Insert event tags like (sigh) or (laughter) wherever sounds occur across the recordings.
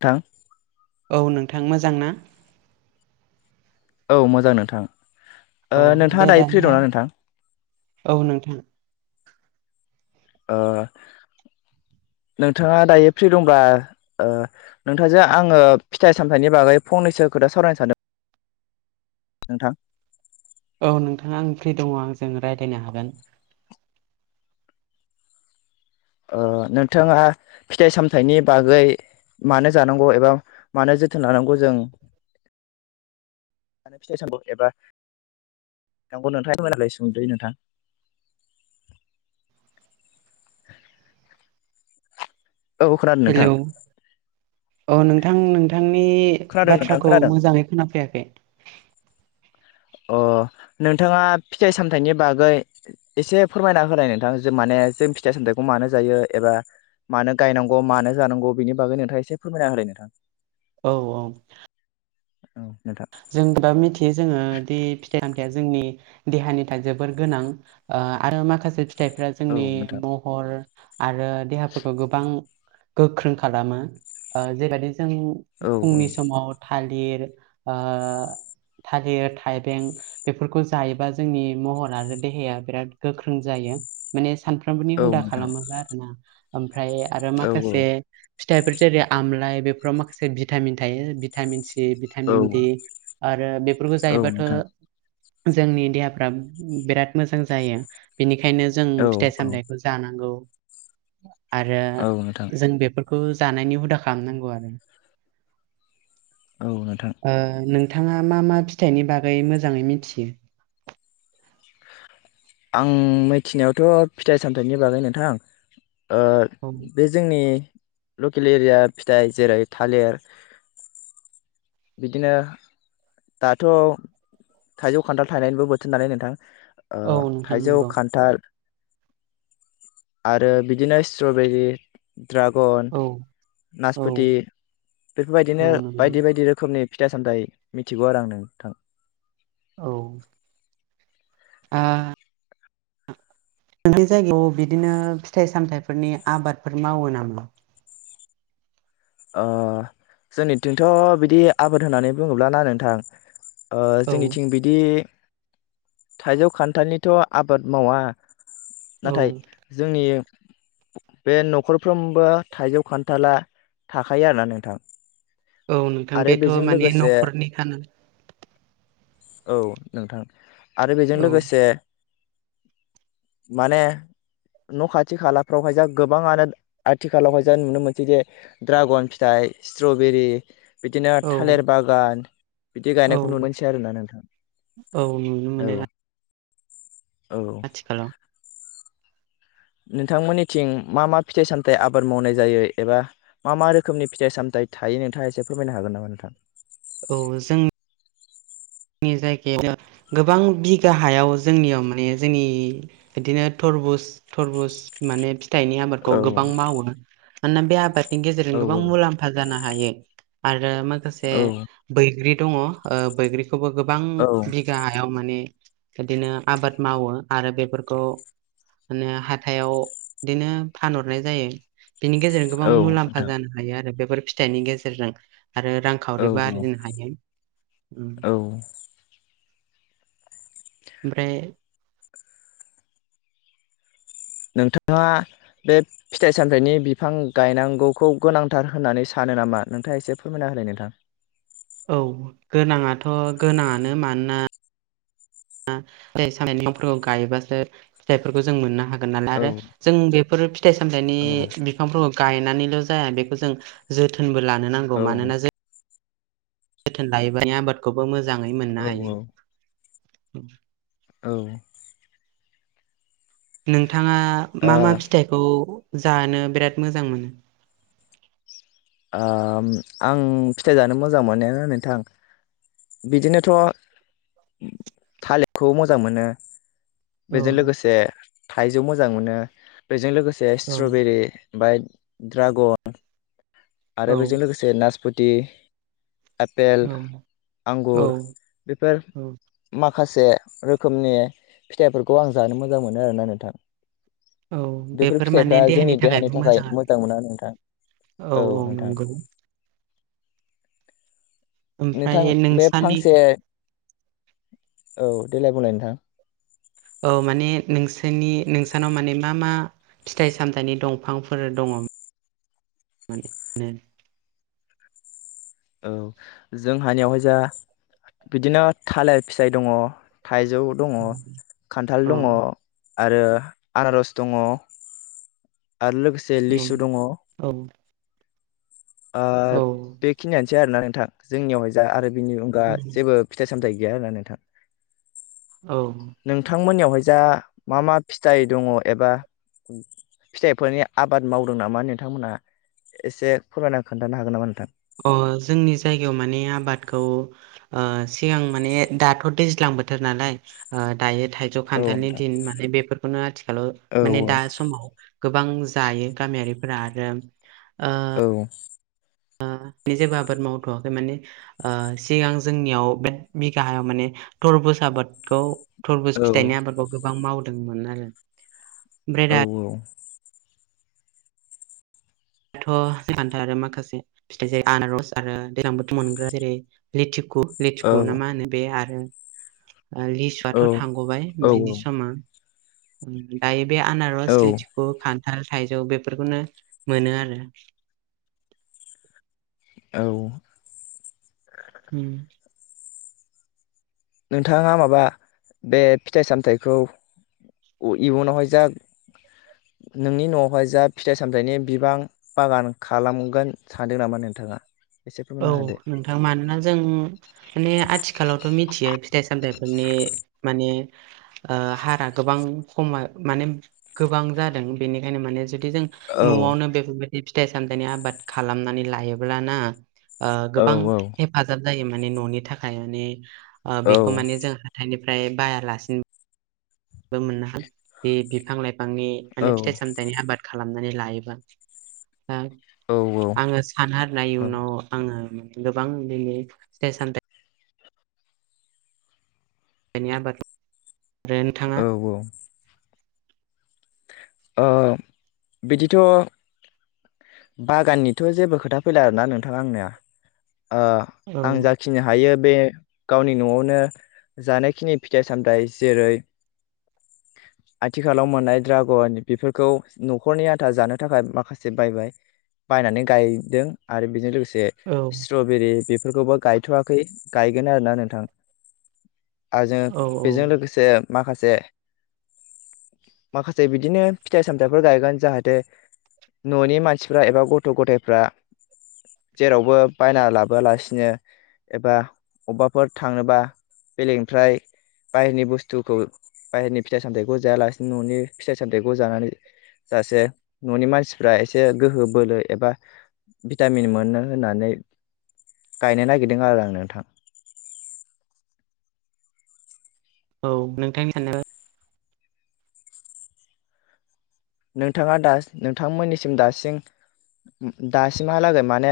थां औ नोंथां मोजां ना औ मोजां नोंथां। औ ओ दे नोंथाङा दायो फ्रि दानिया दंना नोंथां। औ नोंथां आ (inaudible) नोंथाङा दायो फ्रि दंब्ला नोंथांजों आङो फिथाइ -सामथाइनि बागै फंनैसो खोथा सावरायनो सानदों। नोंथां औ नोंथां आं फ्रि दङ आंजों रायज्लायनो हागोन आ नोंथाङा फिथाइ -सामथाइनि बागै मानो जानांगौ एबा मानो जोथोन लानांगौ जों ज (unintelligible) फिथाइ - सामथाइ एबा (inaudible) (inaudible) औ खोनादों नोंथां हेलौ अ नोंथां नोंथां थांनि खोनादों नोंथां बाथ्राखौ खोनादों मोजाङै खोनाफैयाखै। अ नोंथांङा फिथाइ सामथाइनि बागै एसे फोरमायना होनाय नोंथां जे माने जों फिथाइ सामथाइखौ मानो जायो एबा मानो गायनांगौ मानो जानांगौ बिनि बागै नोंथांङा एसे फोरमायना होलाय नोंथां। औ औ। औ। नोंथां जों दा मिथियो जोंङो दि फिथाइ सामथाइ आ जोंनि देहानि थाखाय जोबोर गोनां ओ आरो माखासे फिथाइफ्रा औ जोंनि नोंथां महर आरो देहाफोरखौ गोबां गोख्रों खालामो ओ जेबायदि जों फुंनि समाव थालिर आ थालिर थाइबें बेफोरखौ जायोबा जोंनि महर आरो देहाया बिराद गोख्रों जा जायो माने सानफ्रामबोनि औ हुदा नोंथां खालामोब्ला आरोना ओमफ्राय आरो औ माखासे फिथाइफोर जेरै आमलाय बेफोराव माखासे भिटामिन थायो भिटामिन सि औ भिटामिन दि आरो बेफोरखौ औ जायोबाथ' नोंथां जोंनि देहाफ्रा बिराद मोजां जायो बिनि खायनो जों औ फिथाइ सामथाइखौ जानांगौ आरो औ नोंथां जों बेफोर खौ जानायनि हुदा खालामनांगौ आरो। औ नोंथां। ओ नोंथांङा मा मा फिथाइनि बागै मोजांङै मिथियो? आं मिथिनायावथ' फिथाइ सामथायाइनि बागै नोंथां ओ औ बे जोंनि लकेल एरिया फिथाइ जेरै थालिर बिदिनो दाथ' थाइजौ खान्थाल थायनायनिबो बोथोर नालाय नोंथां ओ औ नोंथां थाइजौ नंगौ खान्थाल आरो बिदिनो स्ट्रबेरि ड्रागन औ औ नासपथि बेफोरबायदिनो औ नंगौ बायदि बायदि रोखोमनि फिथाइ सामथाइ मिथिगौ आरो आं नोंथां। औ। आ नोंनि जायगायाव बिदिनो फिथाइ सामथायाइफोरनि आबादफोर मावो नामा? अ जोंनिथिंथ' बिदि आबाद होननानै बुङोब्ला ना नोंथां ओ औ जोंनिथिं बिदि थाइजौ खान्थालनिथ' आबाद मावा औ नाथाय जोंनि बे न'खरफ्रोमबो थाइजौ खान्थाला थाखायो आरोना नोंथां। औ नोंथां आरो बेथ' बेजों माने लोगोसे न'खरनि खाना। औ नोंथां आरो बेजों औ लोगोसे (inaudible) माने न' खाथि खालाफ्रावहाय जा गोबांङानो आथिखालावहाय जा नुनो मोनसै जे दड्रागन फिथाइ स्ट्रबेरि बिदिनो औ थालिर बागान बिदि औ गायनायखौ नुनो मोनसै आरोना नोंथां औ नुनो मोनो औ। औ आथिखालाव नोंथांमोननिथिं मा मा फिथाइ सामथाइ आबाद मावनाय जायो एबा मा मा रोखोमनि फिथाइ सामथाइ थायो नोंथांङा एसे फोरमायनो हागोन नामा नोंथां? औ जों नि जायगायाव गोबां बिगा हायाव जोंनियाव माने जोंनि बिदिनो थर थरबुज थरबुज माने थाइनि आबादखौ औ गोबां मावोना मानोना बे आबादनि गेजेरजों औ गोबां मुलाम्फा जाना हायो आरो माखासे औ बैग्रि दङ ओ बैग्रि खौबो गोबां औ बिघा हायाव मा ने बिदिनो आबाद मावो आरो बेफोरखौ हानो हाथायाव बिदिनो फानहरनाय जायो। बिनि गेजेरजों गोबां औ मुलाम्फा नोंथां जानो हायो आरो बेफोर फिथाइनि गेजेरजों। आरो औ रांखावरिबो औ आरजिनो हायो उम। औ ओमफ्राय नोंथाङा बे फिथाइ सामथाइनि बिफां गायनांगौखौ गोनांथार होननानै सान नामा नोंथाङा एसे फोरमायना होलाय नोंथां। औ गोनाङाथ' गोनाङानो मानोना आ फिथाइ सामथाइनि बिफांफोरखौ गायबासो फिथायफोरखौ जों मोननो हा गोन नाला औ आरो जों बेफोर फिथाइ सामथाइनि औ बिफांफोरखौ गायनानैल' जाया बेखौ जों जोथोनबो लानो नांगौ औ मानोना जों थोन लायोबा आबादखौबो मोजाङै औ मोननो हायो उम। औ। नोंथाङा मा मा फिथाइखौ जानो बिराद मोजां मोनो? ओम आं फिथाइ जानो मोजां मोनो नोंथां। बिदिनोथ' थालिरखौ मोजां मोनो। औ बेजों लोगोसे थाइजौ मोजां मोनो बेजों लोगोसे औ स्ट्रबेरि ओमफाय ड्रागन आरो औ बेजों लोगोसे नासप'ति आपेल, औ आंगुर औ बेफोर औ मा खासे रोखोमनि फिथाइफोरखौ आं जानो मोजां मोनो आरोना नोंथां। बेफोर फिथाइफ्रा जोंनि देहानि थाखाय मोजां मोना नोंथां। औ नोंथां। नोंथां ओमफ्राय बे नोंसानि फांसे औ देलाय बुंलाय नोंथां। औ माने नोंसोरनि नोंसानाव माने मा मा फिथाइ सामथाइनि दंफांफोर दङ' माने नो औ जोंहानियावहाय जा बिदिनो थालिर फिसाय दङ'। थाइजौ दङ', औ खान्थाल दङ' आरो आनारस दङ' आरो लोगोसे लिसु दङ'। औ ओह औ बेखिनियानोसै आरोना नोंथां जोंनियावहाय जा आरो बिनि अनगा जेबो फिथाइ सामथाइ गैया आरोना नोंथां। औ औ नोंथांमोननियावहाय जा मा मा फिथाइ दङ' एबा फिथाइफोरनि आबाद मावदों नामा नोंथांमोनहा एसे फोरमायना खोन्थानो हागोन नामा नोंथां? अ' जोंनि जायगायाव माने आबादखौ ओ सिगां माने दाथ' दैज्लां बोथोर नालाय ओ दायो थाइजौ औ खान्थालनि नोंथां दिन माने बेफोरखौनो आथिखालाव औ माने दा समाव गोबां जायो गामियारि फोरा आरो औ। ओ बे जेबो आबाद मावथ'वाखै माने ओ सिगां जोंनियाव बे बिघा हायाव माने थरबज आबादखौ थुरबुज औ फिथाइनि आबादखौ गोबां मावदोंमोन आरो। ओमफ्राय औ औ। दाथ' खान्थाल आरो माखासे फिथाइ जायो आनारस आरो दैज्लां बोथ' मोनग्रा जेरै लिथु खु लेथुखु ना मा औ होनो बे आरो लिसुआथ' थांग'बाय औ बेनि समा दायो बे औ आनारस लिथुखु, खान्थाल, थाइजौ बेफोरखौनो मोनो आरो। औ हम नोंथाङा माबा बे फिथाइ सामथायाइखौ इउनावहाय जा नोंनि न'आवहाय जा फिथाइ सामथायाइनि बिबां बागान खालामगोन सानदों नामा नोंथाङा एसे औ फोरमायना होदो नोंथां मानोना जों माने आथिखालावथ' मिथियो फिथाइ सामथाइफोरनि माने हारा गोबां खम गोबां जादों बेनिखायनो माने ज जदि जों औ न'आवनो बेफोरबायदि फिथाइ सामथाइनि आबाद खालामनानै लायोब्लाना ओ औ गोबां हेफाजाब जायो माने न'नि थाखाय माने औ बेखौ माने जों हाथाइनि ओमफ्राय बायालासिनो मोननो हा बे बिफां लाइफांनि माने फिथाइ औ सामथाइनि आबाद खालामनानै लायोबा दा औ आङो सानहारनाय औ उनाव आङो गोबां दिनै फिथाइ सामथ दानिया आबा औ औ ओ बिदिथ' बागाननिथ' जेबो खोथा फैला आरोना नोंथाङा आंनिया ओ औ आं जाखिनि हायो बे गावनि न'आवनो जानायखिनि फिथाइ सामथाइ जेरै आथिखालाव मोननाय द्रागनि बेफोरखौ न'खरनि आथा जानो थाखाय माखासे बायबाय बायनानै गायदों आरो बेजों लोगोसे जे औ स्ट्रबेरि बेफोरखौबो गायथ'वाखै गायगोन आरो ना नोंथां आरो जों औ बेजों लोगोसे माखासे माखासे बिदिनो फिथाइ सामथाइफोर गायगोन जाहाथे न'नि मानसिफ्रा एबा गथ' गथायफ्रा जेरावबो बायना लाबोलासिनो एबा अबेबाफोर थांनोबा बेलेगनिफ्राय बाहेरनि बुस्थुखौ बाहेरनि फिथाइ सामथायाइखौ जायालासिनो न'नि फिथाइ सामथाइ जानानै ससे न'नि मानसिफ्रा एसे गोहो बोलो एबा भिटामिन मोनो होननानै गायनो नागिरदों आरो आं नोंथां औ नोंथांनि सानो नोंथाङा दा नोंथांमोननिसिम दासिम दासिमहालागै माने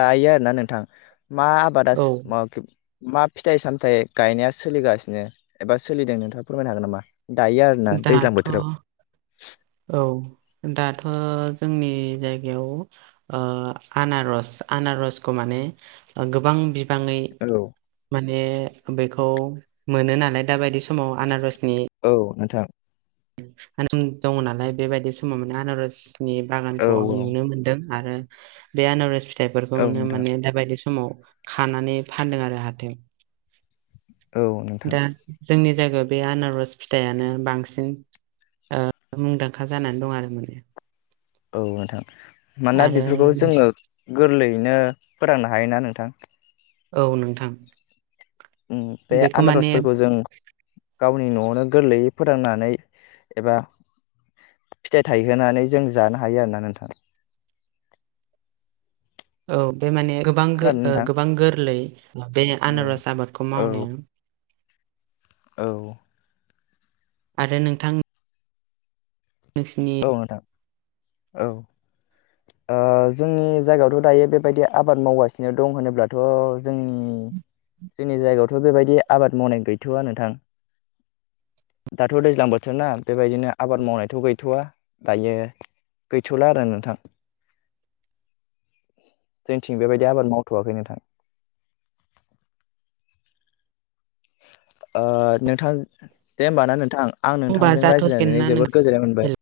दायो आरोना नोंथां मा आबादा औ मा मा फिथाइ सामथाइ गायनाया सोलिगासिनो एबा सोलिदों नोंथाङा फोरमायनो हागोन नामा दायो आरोना दैज्लां दाथ' बोथोराव। औ दाथ जोंनि जायगायाव ओ आनारस आ आनारसखौ माने गोबां बिबां बाङै औ माने बेखौ मोनो नालाय दा बायदि समाव आनारस औ नोंथां। दङ नालाय बेबायदि समाव माने आनारसनि औ बागानखौ आं औ नुनो मोनदों आरो बे आनारेस औ फिथाइफोरखौनो नोंथां माने दााबायदि समाव खानानै फानदों आरो हाथायाव। औ नोंथां दा जोंनि जायगायाव बे आनारस फिथायानो बांसिन। ओ मुंदांखा जानानै दं आरो माने। औ नोंथां मानोना आरो बेफोरखौ नोंसि जोङो गोरलैयैनो फोथांनो हायोना नोंथां? औ नोंथां। उम बे बेखौ माने आनारसफोरखौ जों गावनि नआवनो गोरलैयै फोथांनानै एबा फिथाइ थायहोनानै जों जानो हायो आरोना नोंथां। औ बे माने गोबां खोनादों ओ नोंथां गोबां गोरलै बे औ आनारस आबादखौ औ मावनाया। औ आरो नोंथां नोंसिनि औ नोंथां औ ओ जोंनि जायगायावथ दायो बेबायदि आबाद मावगासिनो दं होनोब्लाथ जोंनि जोंनि जायगायावथ बेबायदि आबाद मावनाय गैथवा नोंथां। दाथ दैज्लां बोथोर ना बेबायदिनो आबाद मावनायथ गै थआ दायो गैथला आरो नोंथां। जोंनिथिं बेबायदि आबाद मावथआाखै नोंथां। ओ नोंथां दे होमब ना नोंथां। आं होनबा नोंथांजों जाथ'सिगोन रायज्लायनानै ना नों जोबोद गोजोननाय मोनबाय। हेल'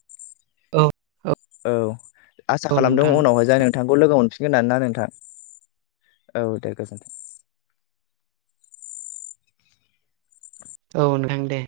औ आसा औ खालामदों नोंथां उनावहाय जाय नोंथांखौ लोगो मोनफिन गोन आरोना नोंथां औ दे गोजोनथों। औ नोंथां दे।